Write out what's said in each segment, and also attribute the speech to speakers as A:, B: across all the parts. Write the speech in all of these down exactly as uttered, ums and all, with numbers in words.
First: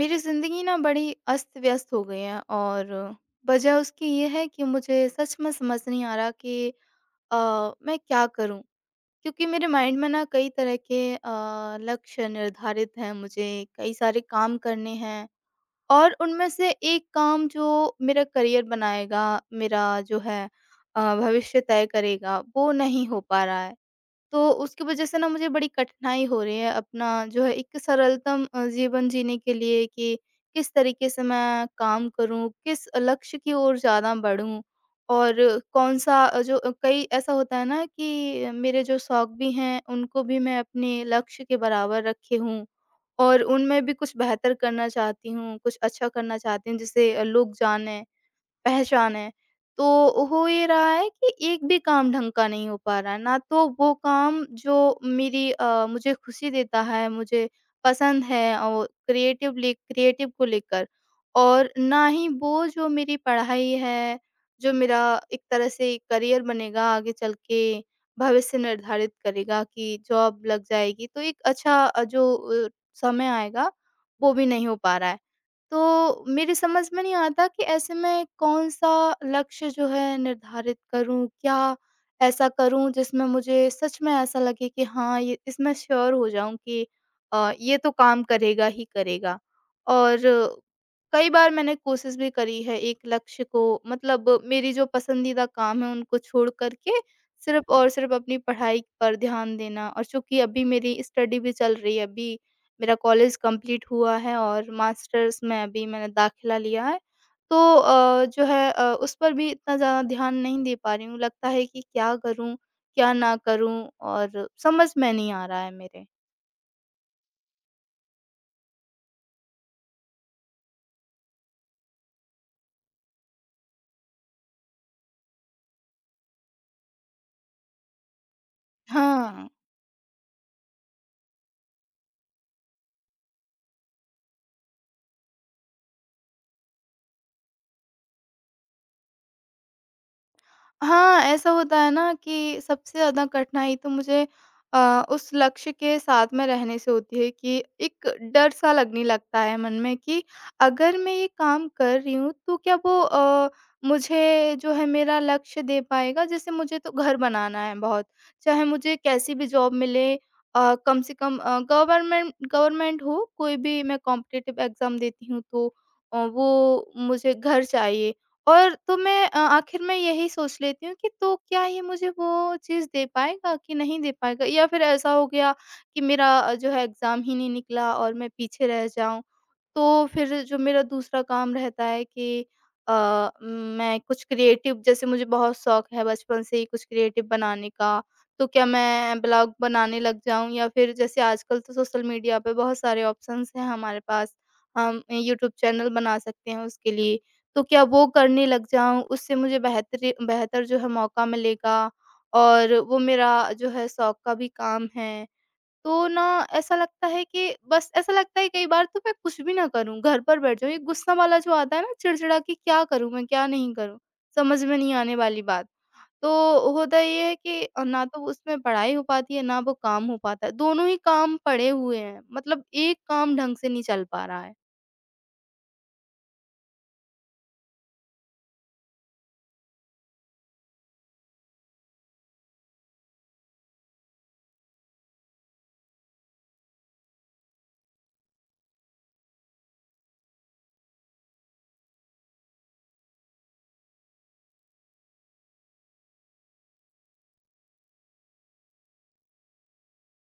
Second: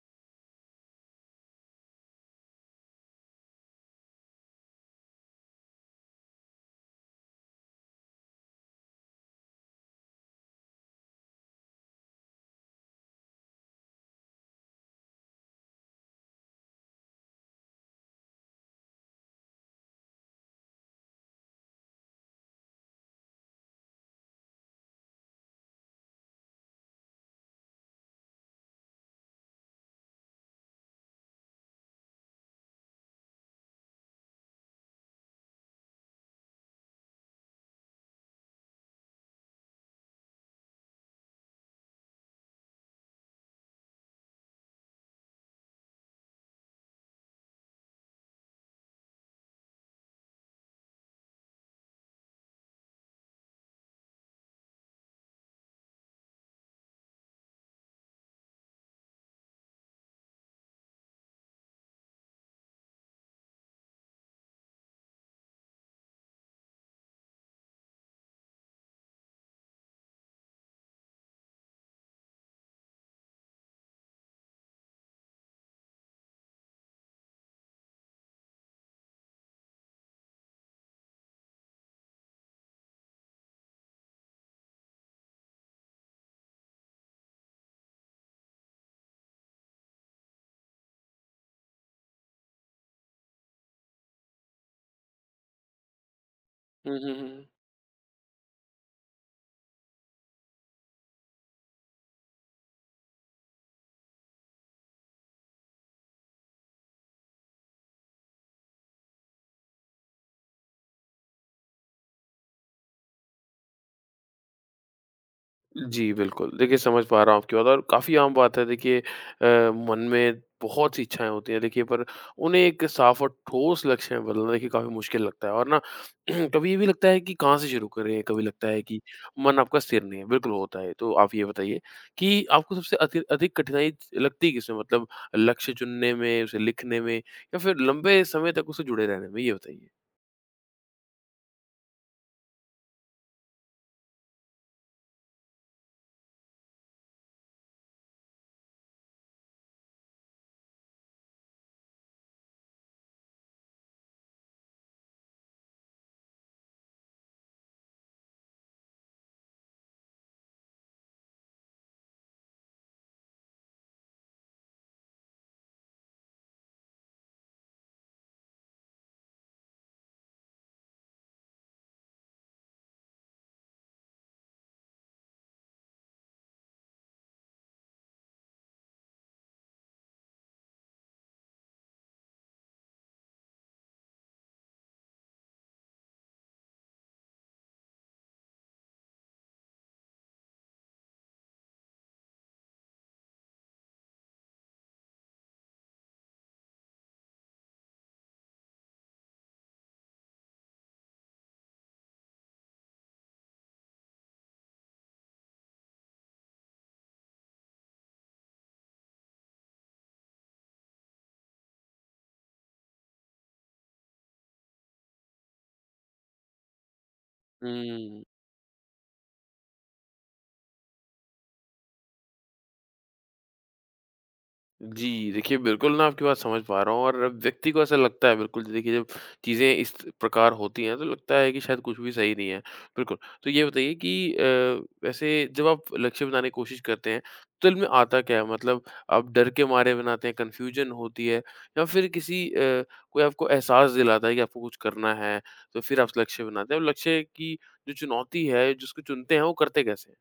A: मेरी ज़िंदगी ना बड़ी अस्त-व्यस्त हो गई है और वजह उसकी ये है कि मुझे सच में समझ नहीं आ रहा कि अ, मैं क्या करूँ? क्योंकि मेरे माइंड में ना कई तरह के अ, लक्ष्य निर्धारित हैं मुझे, कई सारे काम करने हैं और उनमें से एक काम जो मेरा करियर बनाएगा, मेरा जो है अ, भविष्य तय करेगा, वो नहीं हो पा रहा है। तो उसकी वजह से ना मुझे बड़ी कठिनाई हो रही है अपना जो है एक सरलतम अ, जीवन जीने के लिए कि किस तरीके से मैं काम करूं किस लक्ष्य की ओर ज़्यादा बढ़ूं और कौन सा अ, जो अ, कई ऐसा होता है ना कि मेरे जो शौक भी हैं उनको भी मैं अपने लक्ष्य के बराबर रखे हूँ और उनमें भी कुछ बेहतर करना चाहती हूँ कुछ अच्छा करना चाहती हूँ जिसे अ, लोग जानें पहचान है। तो हो ये रहा है कि एक भी काम ढंग का नहीं हो पा रहा है, ना तो वो काम जो मेरी अ, मुझे खुशी देता है, मुझे पसंद है और क्रिएटिवली क्रिएटिव को लेकर और ना ही वो जो मेरी पढ़ाई है, जो मेरा एक तरह से करियर बनेगा आगे चल के, भविष्य निर्धारित करेगा कि जॉब लग जाएगी, तो एक अच्छा अ, जो अ, समय आएगा, वो भी नहीं हो पा रहा है। तो मेरी समझ में नहीं आता कि ऐसे में कौन-सा लक्ष्य जो है निर्धारित करूँ? क्या ऐसा करूँ जिसमें मुझे सच में ऐसा लगे कि हाँ, ये इसमें श्योर हो जाऊँ कि अ, ये तो काम करेगा ही करेगा। और कई बार मैंने कोशिश भी करी है एक लक्ष्य को मतलब मेरी जो पसंदीदा काम है उनको छोड़ कर
B: हुँ,
A: के
B: हुँ, हुँ।
A: सिर्फ़ और सिर्फ़ अपनी पढ़ाई पर ध्यान देना और चूँकि अभी मेरी स्टडी भी चल रही है अभी मेरा कॉलेज कंप्लीट हुआ है और मास्टर्स में अभी मैंने दाखिला लिया है। तो अ, जो है अ, उस पर भी इतना ज़्यादा ध्यान नहीं दे पा रही हूँ। लगता है कि क्या करूँ, क्या ना करूँ और समझ में नहीं आ रहा है मेरे।
B: जी, बिल्कुल। देखिए, समझ पा रहा हूँ आपकी बात। और काफ़ी आम बात है देखिए अ, मन में बहुत सी इच्छाएँ होती हैं देखिए, पर उन्हें एक साफ़ और ठोस लक्ष्य में बदलना देखिए काफ़ी मुश्किल लगता है। और ना कभी ये भी लगता है कि कहाँ से शुरू करें, कभी लगता है कि
A: हाँ।
B: मन आपका स्थिर नहीं है, बिल्कुल होता है। तो आप ये बताइए कि आपको सबसे अति अधिक कठिनाई लगती है किसमें, मतलब लक्ष्य चुनने में, उसे लिखने में या फिर लंबे समय तक उससे जुड़े रहने में? ये बताइए।
A: हाँ, ऐसा होता है ना कि सबसे ज़्यादा कठिनाई तो मुझे अ, उस लक्ष्य के साथ में रहने से होती है कि एक डर सा लगने लगता है मन में कि अगर मैं ये काम कर रही हूँ तो क्या वो अ, मुझे जो है मेरा लक्ष्य दे पाएगा? जैसे मुझे तो घर बनाना है बहुत, चाहे मुझे कैसी भी जॉब मिले अ, कम से कम अ, गवर्नमेंट गवर्नमेंट हो कोई भी मैं कॉम्पिटिटिव एग्ज़ाम देती हूँ तो अ, वो मुझे घर चाहिए। और तो मैं अ, आखिर में यही सोच लेती हूँ कि तो क्या ये मुझे वो चीज़ दे पाएगा कि नहीं दे पाएगा या फिर ऐसा हो गया कि मेरा अ, जो है एग्ज़ाम ही नहीं निकला और मैं पीछे रह जाऊँ। तो फिर जो मेरा दूसरा काम रहता है कि अ, मैं कुछ क्रिएटिव जैसे मुझे बहुत शौक है बचपन से ही कुछ क्रिएटिव बनाने का, तो क्या मैं ब्लॉग बनाने लग जाऊँ या फिर जैसे आजकल तो सोशल मीडिया पे बहुत सारे ऑप्शंस हैं हमारे पास, हम यूट्यूब चैनल बना सकते हैं उसके लिए। तो क्या वो करने लग जाऊँ, उससे मुझे बेहतरी बेहतर जो है मौका मिलेगा और वो मेरा जो है शौक का भी काम है। तो ना ऐसा लगता है कि बस ऐसा लगता है कई बार तो मैं कुछ भी ना करूँ, घर पर बैठ जाऊँ। ये गुस्सा वाला जो आता है ना चिड़चिड़ा कि क्या करूँ मैं, क्या नहीं करूँ, समझ में नहीं आने वाली बात। तो होता ये है कि अ, ना तो
B: हुँ।
A: उसमें पढ़ाई हो पाती है, ना वो काम हो पाता है। दोनों ही काम पड़े हुए हैं, मतलब एक काम ढंग से नहीं चल पा रहा है।
B: जी, देखिए बिल्कुल ना आपकी बात समझ पा रहा हूँ। और अब व्यक्ति को ऐसा लगता है, बिल्कुल देखिए जब चीज़ें इस प्रकार होती हैं तो लगता है कि शायद कुछ भी सही नहीं है। बिल्कुल, तो ये बताइए कि अ, वैसे जब आप लक्ष्य बनाने की कोशिश करते हैं तो दिल में आता क्या है? मतलब आप डर के मारे बनाते हैं, कन्फ्यूजन होती है, या फिर किसी अ, कोई आपको एहसास दिलाता है कि आपको कुछ करना है तो फिर आप लक्ष्य बनाते हैं, और लक्ष्य की जो चुनौती है, जिसको चुनते हैं वो करते कैसे हैं?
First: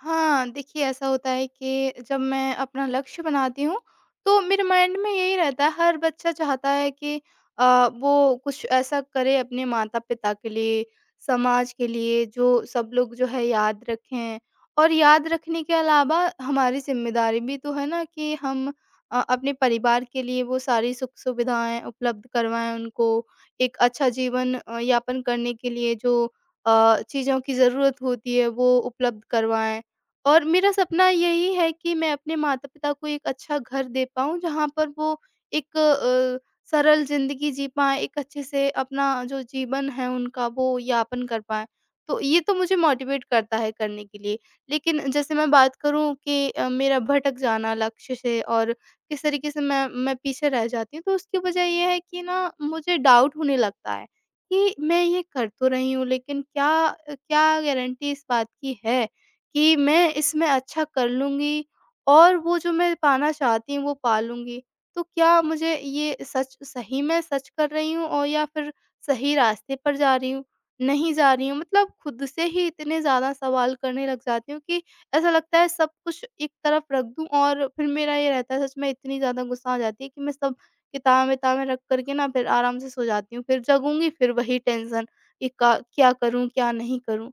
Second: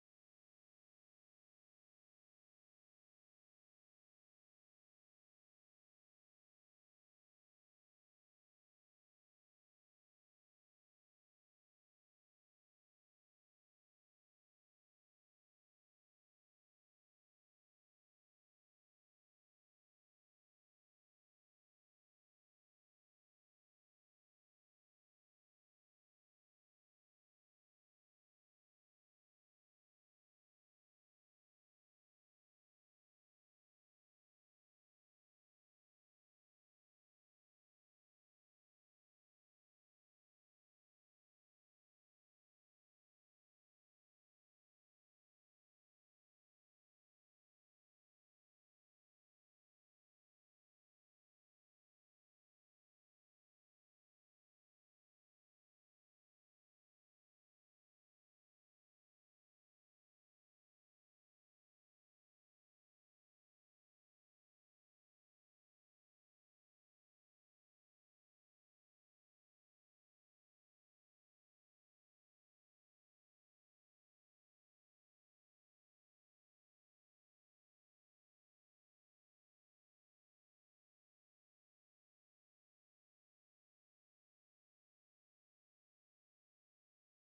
A: हाँ, देखिए ऐसा होता है कि जब मैं अपना लक्ष्य बनाती हूँ, तो मेरे माइंड में यही रहता है हर बच्चा चाहता है कि अ, वो कुछ ऐसा करे अपने माता-पिता के लिए, समाज के लिए जो सब लोग जो है याद रखें। और याद रखने के अलावा हमारी ज़िम्मेदारी भी तो है ना कि हम अ, अपने परिवार के लिए वो सारी सुख-सुविधाएँ उपलब्ध करवाएँ उनको। एक अच्छा जीवन अ, यापन करने के लिए जो अ, चीज़ों की ज़रूरत होती है वो उपलब्ध करवाएँ। और मेरा सपना यही है कि मैं अपने माता-पिता को एक अच्छा घर दे पाऊँ, जहाँ पर वो एक अ, सरल ज़िंदगी जी पाएँ, एक अच्छे से अपना जो जीवन है उनका, वो यापन कर पाएँ। तो ये तो मुझे मोटिवेट करता है करने के लिए। लेकिन जैसे मैं बात करूँ कि अ, मेरा भटक जाना लक्ष्य से और किस तरीके से मैं मैं पीछे रह जाती हूँ, तो उसकी वजह ये है कि ना मुझे डाउट होने लगता है कि मैं ये कर तो रही हूँ, लेकिन क्या अ, क्या गारंटी इस बात की है कि मैं इसमें अच्छा कर लूँगी और वो जो मैं पाना चाहती हूँ वो पा लूँगी। तो क्या मुझे ये सच सही में सच कर रही हूँ और या फिर सही रास्ते पर जा रही हूँ, नहीं जा रही हूँ? मतलब खुद से ही इतने ज़्यादा सवाल करने लग जाती हूँ कि ऐसा लगता है सब कुछ एक तरफ रख दूँ और फिर मेरा ये रहता है सच में इतनी ज़्यादा गुस्सा आ जाती है कि मैं सब किताबें-विताबें रख कर के ना फिर आराम से सो जाती हूँ। फिर जगूँगी फिर वही टेंशन कि का क्या करूँ, क्या नहीं करूँ?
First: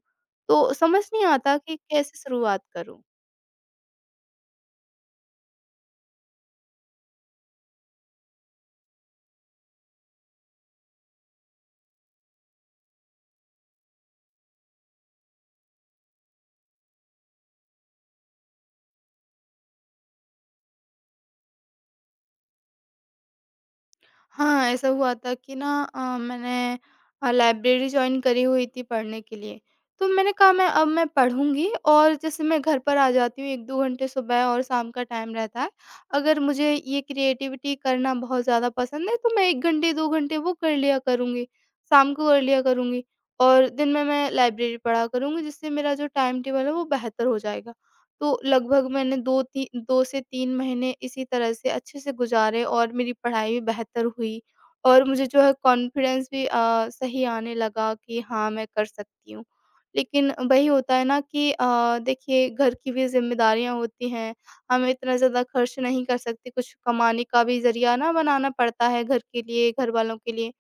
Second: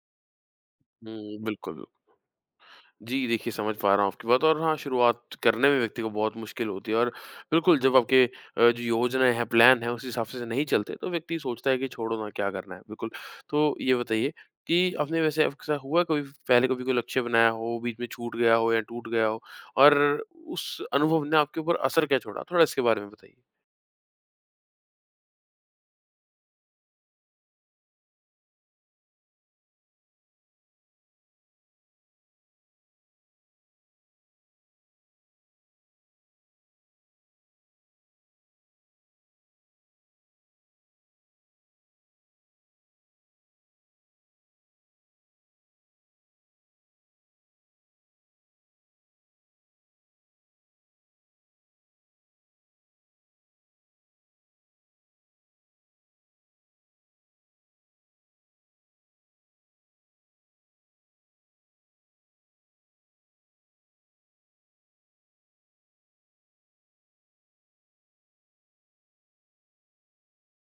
A: तो समझ नहीं
B: हुँ,
A: आता कि
B: बिल्कुल।
A: कैसे शुरुआत करूँ।
B: जी, देखिए समझ पा रहा हूँ आपकी बात। और हाँ, शुरुआत करने में व्यक्ति को बहुत मुश्किल होती है। और बिल्कुल जब आपके अ, जो योजनाएँ हैं, प्लान है, उस हिसाब से नहीं चलते तो व्यक्ति सोचता है कि छोड़ो ना, क्या करना है, बिल्कुल। तो ये बताइए कि आपने, वैसे आपके साथ हुआ है कभी, पहले कभी कोई लक्ष्य बनाया हो, बीच में छूट गया हो या टूट गया हो और उस अनुभव ने आपके ऊपर असर क्या छोड़ा? थोड़ा इसके बारे में बताइए।
A: हाँ, ऐसा हुआ था कि ना अ, मैंने अ, लाइब्रेरी जॉइन करी हुई थी पढ़ने के लिए। तो मैंने कहा मैं अब मैं पढ़ूँगी और जैसे मैं घर पर आ जाती हूँ एक दो घंटे सुबह और शाम का टाइम रहता है। अगर मुझे ये क्रिएटिविटी करना बहुत ज़्यादा पसंद है तो मैं एक घंटे दो घंटे वो कर लिया करूँगी, शाम को कर लिया करूँगी और दिन में मैं लाइब्रेरी पढ़ा करूँगी जिससे मेरा जो टाइम टेबल है वो बेहतर हो जाएगा। तो लगभग मैंने दो ती दो से तीन महीने इसी तरह से अच्छे से गुज़ारे और मेरी पढ़ाई भी बेहतर हुई और मुझे जो है कॉन्फिडेंस भी अ, सही आने लगा कि हाँ, मैं कर सकती हूँ। लेकिन वही होता है ना कि अ, देखिए घर की भी ज़िम्मेदारियाँ होती हैं, हम इतना ज़्यादा खर्च नहीं कर सकते, कुछ कमाने का भी ज़रिया ना बनाना पड़ता है घर के लिए, घरवालों के लिए।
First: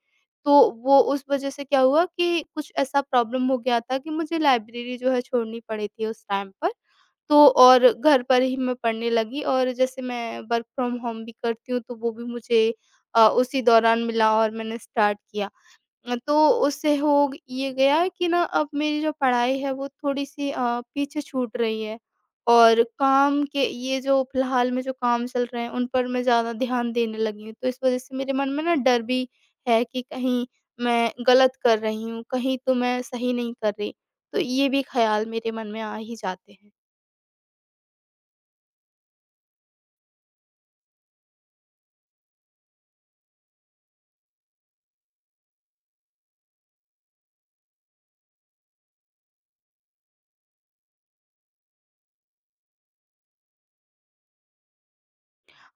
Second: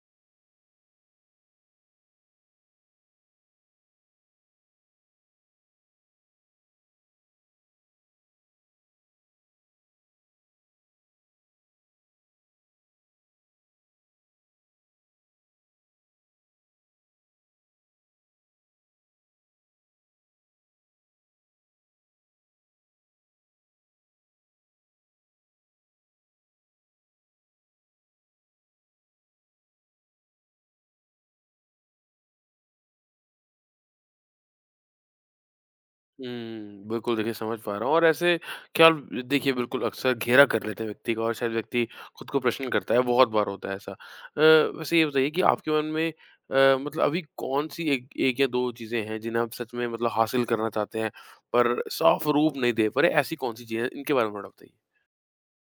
A: तो वो उस वज़ह से क्या हुआ कि कुछ ऐसा प्रॉब्लम हो गया था कि मुझे लाइब्रेरी जो है छोड़नी पड़ी थी उस टाइम पर। तो और घर पर ही मैं पढ़ने लगी और जैसे मैं वर्क फ्रॉम होम भी करती हूँ तो वो भी मुझे अ, उसी दौरान मिला और मैंने स्टार्ट किया। अ, तो उससे हो ग ये गया कि ना अब मेरी जो पढ़ाई है वो थोड़ी-सी अ, पीछे छूट रही है और काम के ये जो फ़िलहाल में जो काम चल रहे हैं उन पर मैं ज़्यादा ध्यान देने लगी हूँ। तो इस वज़ह से मेरे मन में ना डर भी है कि कहीं मैं गलत कर रही हूँ, कहीं तो मैं सही नहीं कर रही। तो ये भी ख़्याल मेरे मन में आ ही जाते हैं।
B: हुँ, बिल्कुल देखिए समझ पा रहा हूँ। और ऐसे ख़्याल देखिए बिल्कुल अक्सर घेरा कर लेते हैं व्यक्ति का, और शायद व्यक्ति खुद को प्रश्न करता है, बहुत बार होता है ऐसा। अ, वैसे ये बताइए कि आपके मन में अ, मतलब अभी कौन-सी एक 1 या दो चीज़ें हैं जिन्हें आप सच में, मतलब हासिल करना चाहते हैं पर साफ़ रूप नहीं दे पा रहे, ऐसी कौन-सी चीज़ें हैं? इनके बारे में थोड़ा बताइए।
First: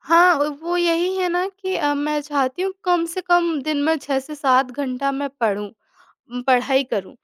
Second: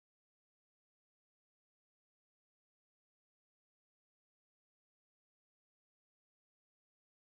A: हाँ, अ, वो यही है ना कि अ, मैं चाहती हूँ कम से कम दिन में छह से सात घंटा मैं पढूँ उम, पढ़ाई करूँ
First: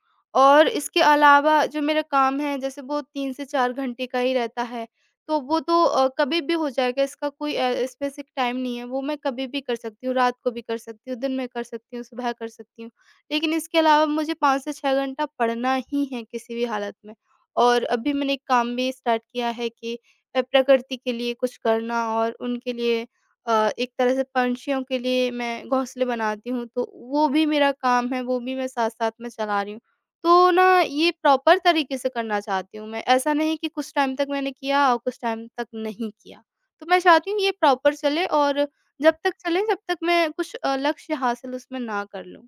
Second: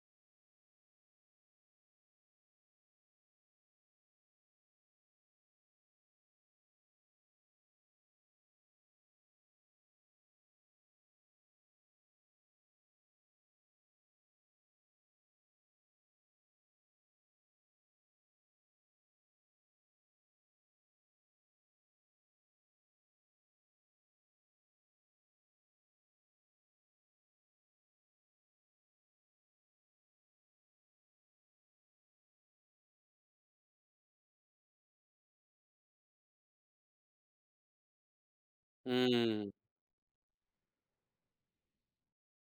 A: और इसके अलावा जो मेरा काम है जैसे वो तीन से चार घंटे का ही रहता है, तो वो तो अ, कभी भी हो जाएगा इसका कोई अ, स्पेसिफ़िक टाइम नहीं है, वो मैं कभी भी कर सकती हूँ, रात को भी कर सकती हूँ, दिन में कर सकती हूँ, सुबह कर सकती हूँ। लेकिन इसके अलावा मुझे पाँच से छह घंटा पढ़ना ही है किसी भी हालत में और अभी मैंने एक काम भी स्टार्ट किया है कि अ, प्रकृति के लिए कुछ करना और उनके लिए अ, एक तरह से पंछियों के लिए मैं घोंसले बनाती हूँ, तो वो भी मेरा काम है, वो भी मैं साथ-साथ में चला रही हूँ। तो ना ये प्रॉपर तरीके से करना चाहती हूँ मैं, ऐसा नहीं कि कुछ टाइम तक मैंने किया और कुछ टाइम तक नहीं किया। तो मैं चाहती हूँ ये प्रॉपर चले और जब तक
B: हुँ।
A: चले, जब तक मैं कुछ अ, लक्ष्य हासिल उसमें ना कर लूँ।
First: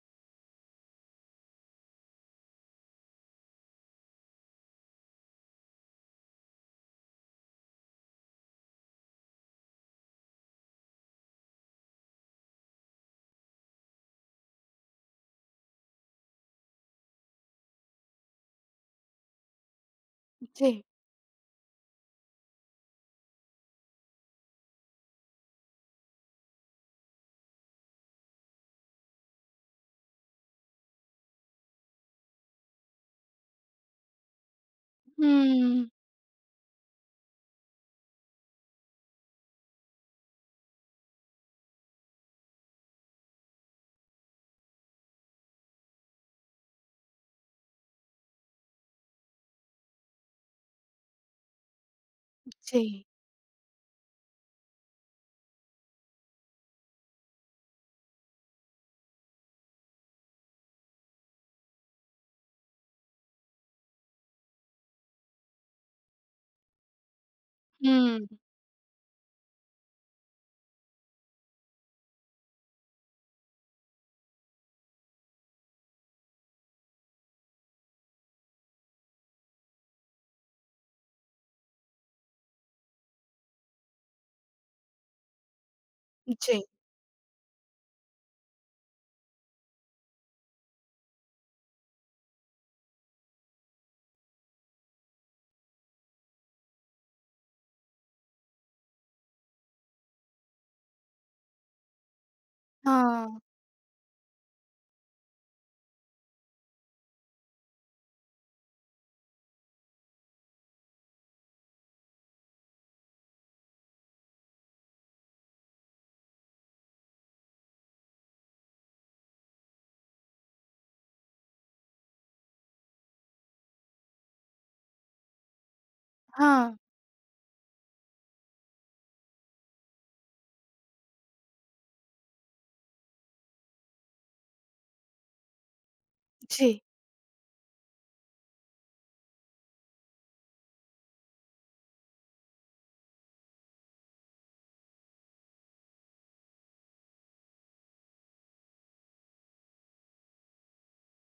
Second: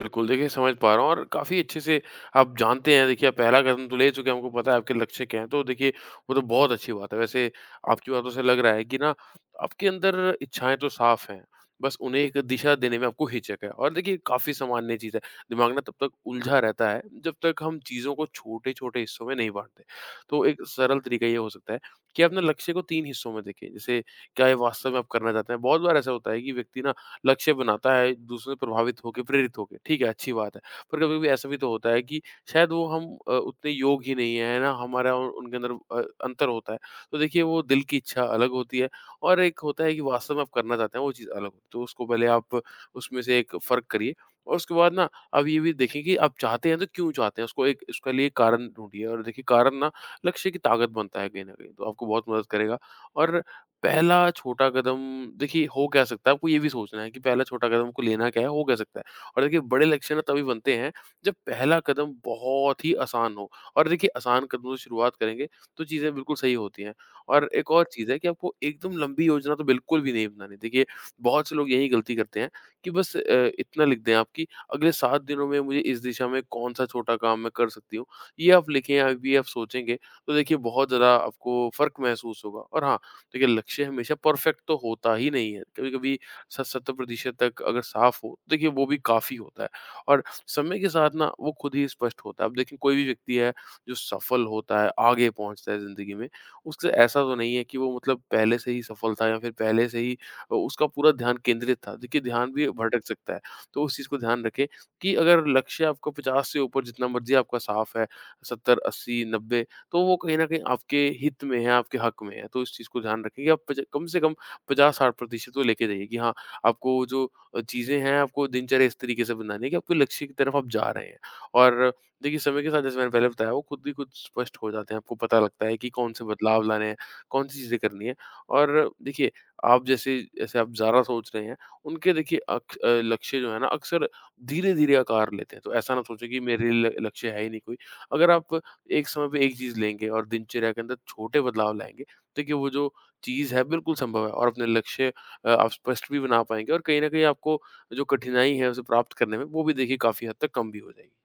B: बिल्कुल, देखिए समझ पा रहा हूँ। और काफ़ी अच्छे से आप जानते हैं, देखिए आप पहला कदम तो ले चुके हैं, आपको पता है आपके लक्ष्य क्या हैं, तो देखिए वो तो बहुत अच्छी बात है। वैसे आपकी बातों से लग रहा है कि ना आपके अंदर इच्छाएँ तो साफ़ हैं, बस उन्हें एक दिशा देने में आपको हिचक है, और देखिए काफ़ी सामान्य चीज़ है। दिमाग ना तब तक उलझा रहता है जब तक हम चीज़ों को छोटे-छोटे हिस्सों में नहीं बाँटते। तो एक
A: जी।
B: सरल तरीका ये हो सकता है कि अपने लक्ष्य को तीन हिस्सों में देखें, जैसे क्या ये वास्तव में आप करना चाहते हैं? बहुत बार ऐसा होता है कि व्यक्ति ना लक्ष्य बनाता है दूसरों से प्रभावित होके, प्रेरित होके, ठीक है, अच्छी बात है। पर कभी-कभी ऐसा भी तो होता है कि शायद वो हम अ, उतने योग ही नहीं हैं, है ना? हमारा और उनके अंदर
A: हुँ।
B: अ, अंतर होता है। तो देखिए वो दिल की इच्छा अलग होती है, और एक होता है कि वास्तव में आप करना चाहते हैं, वो चीज़ अलग होती है। तो उसको पहले आप उसमें से एक फ़र्क करिए, और उसके बाद ना आप ये भी देखें कि आप चाहते हैं तो क्यों चाहते हैं? उसको, एक उसके लिए कारण ढूँढिए, और देखिए कारण ना लक्ष्य की ताकत बनता है कहीं न कहीं, तो आपको बहुत मदद करेगा।
A: जी।
B: और पहला छोटा कदम, देखिए हो क्या सकता है, आपको ये भी सोचना है कि पहला छोटा कदम आपको लेना क्या है, हो क्या सकता है? और देखिए बड़े लक्ष्य ना तभी बनते हैं जब पहला कदम बहुत ही आसान हो, और देखिए आसान कदमों से शुरुआत करेंगे तो चीज़ें बिल्कुल सही होती हैं। और एक और चीज़ है
A: हुँ।
B: कि आपको एकदम लंबी योजना तो बिल्कुल भी नहीं बनानी। देखिए बहुत से लोग यही गलती करते हैं कि बस अ, इतना लिख दें आप कि अगले सात दिनों में मुझे इस दिशा में कौन-सा छोटा काम मैं कर सकती हूँ। ये आप लिखें, अभी आप सोचेंगे तो देखिए बहुत ज़्यादा आपको फ़र्क महसूस होगा। और हाँ, देखिए लक्ष्य हमेशा परफेक्ट तो होता ही नहीं है, कभी कभी
A: जी।
B: सत सत्तर प्रतिशत तक अगर साफ हो तो देखिए वो भी काफी होता है। और समय के साथ ना वो खुद ही स्पष्ट होता है। अब देखिए कोई भी व्यक्ति है जो सफल होता है, आगे पहुंचता है जिंदगी में, उससे ऐसा तो नहीं है कि वो, मतलब पहले से ही सफल था या फिर पहले से ही अ, उसका पूरा ध्यान केंद्रित था। देखिए ध्यान भी भटक सकता है।
A: हाँ।
B: तो उस चीज को ध्यान रखें कि अगर लक्ष्य आपका पचास से ऊपर जितना मर्जी आपका साफ है, सत्तर, अस्सी, नब्बे, तो वो कहीं न कहीं आपके हित में है, आपके हक में है। तो इस चीज़ को ध्यान रखें कि आप पच कम से कम पचास-साठ प्रतिशत तो लेके जाइए कि हाँ, आपको जो अ, चीज़ें हैं, आपको दिनचर्या इस तरीके से बनानी है कि आपके लक्ष्य की तरफ आप जा रहे हैं। और देखिए, समय के साथ जैसे मैंने पहले बताया, वो खुद ही कुछ स्पष्ट हो जाते हैं। आपको पता लगता है कि कौन-से बदलाव
A: हाँ।
B: लाने हैं, कौन-सी चीज़ें करनी है। और देखिए, आप जैसे जैसे आप ज़्यादा सोच रहे हैं, उनके देखिए अक्स अ, लक्ष्य जो है ना, अक्सर धीरे-धीरे आकार लेते हैं। तो ऐसा ना सोचें कि
A: जी।
B: मेरे लिए ल- लक्ष्य है ही नहीं कोई। अगर आप एक समय पे एक चीज़ लेंगे और दिनचर्या के अंदर छोटे बदलाव लाएँगे, तो देखिए वो जो चीज़ है बिल्कुल संभव है, और अपने लक्ष्य अ, आप स्पष्ट भी बना पाएँगे, और कहीं न कहीं आपको जो कठिनाई है उसे प्राप्त करने में, वो भी देखिए काफ़ी हद तक कम भी हो जाएगी।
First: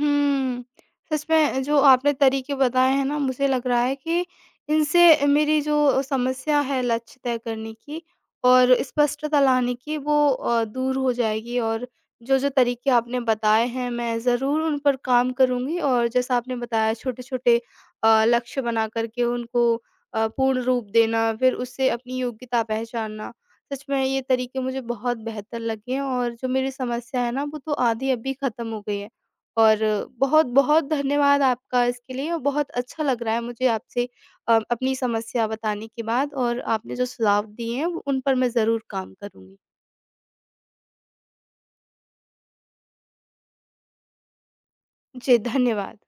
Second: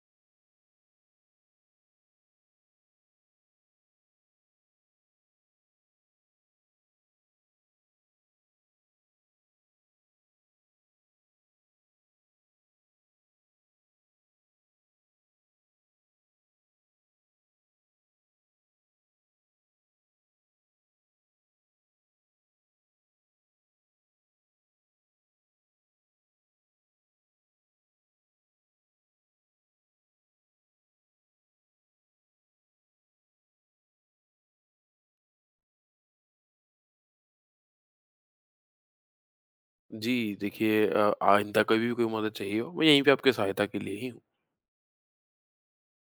A: हुँ। सच में जो आपने तरीके बताए हैं ना मुझे लग रहा है कि इनसे मेरी जो समस्या है लक्ष्य तय करने की और स्पष्टता लाने की वो अ, दूर हो जाएगी और जो-जो तरीके आपने बताए हैं मैं ज़रूर उन पर काम करूँगी और जैसा आपने बताया छोटे-छोटे अ, लक्ष्य बना कर के उनको अ, पूर्ण रूप देना फिर उससे अपनी योग्यता पहचानना। सच में ये तरीके मुझे बहुत बेहतर लगे हैं। और जो मेरी समस्या है ना वो तो आधी अभी ख़त्म हो गई है। और बहुत-बहुत धन्यवाद आपका इसके लिए और बहुत अच्छा लग रहा है मुझे आपसे अ, अपनी समस्या बताने के बाद और आपने जो सुझाव दिए हैं वो- उन पर मैं ज़रूर काम करूँगी।
B: जी, देखिए अ, आइंदा कभी भी कोई मदद चाहिए हो, मैं यहीं पे आपकी सहायता के लिए ही हूँ।
A: जी, धन्यवाद।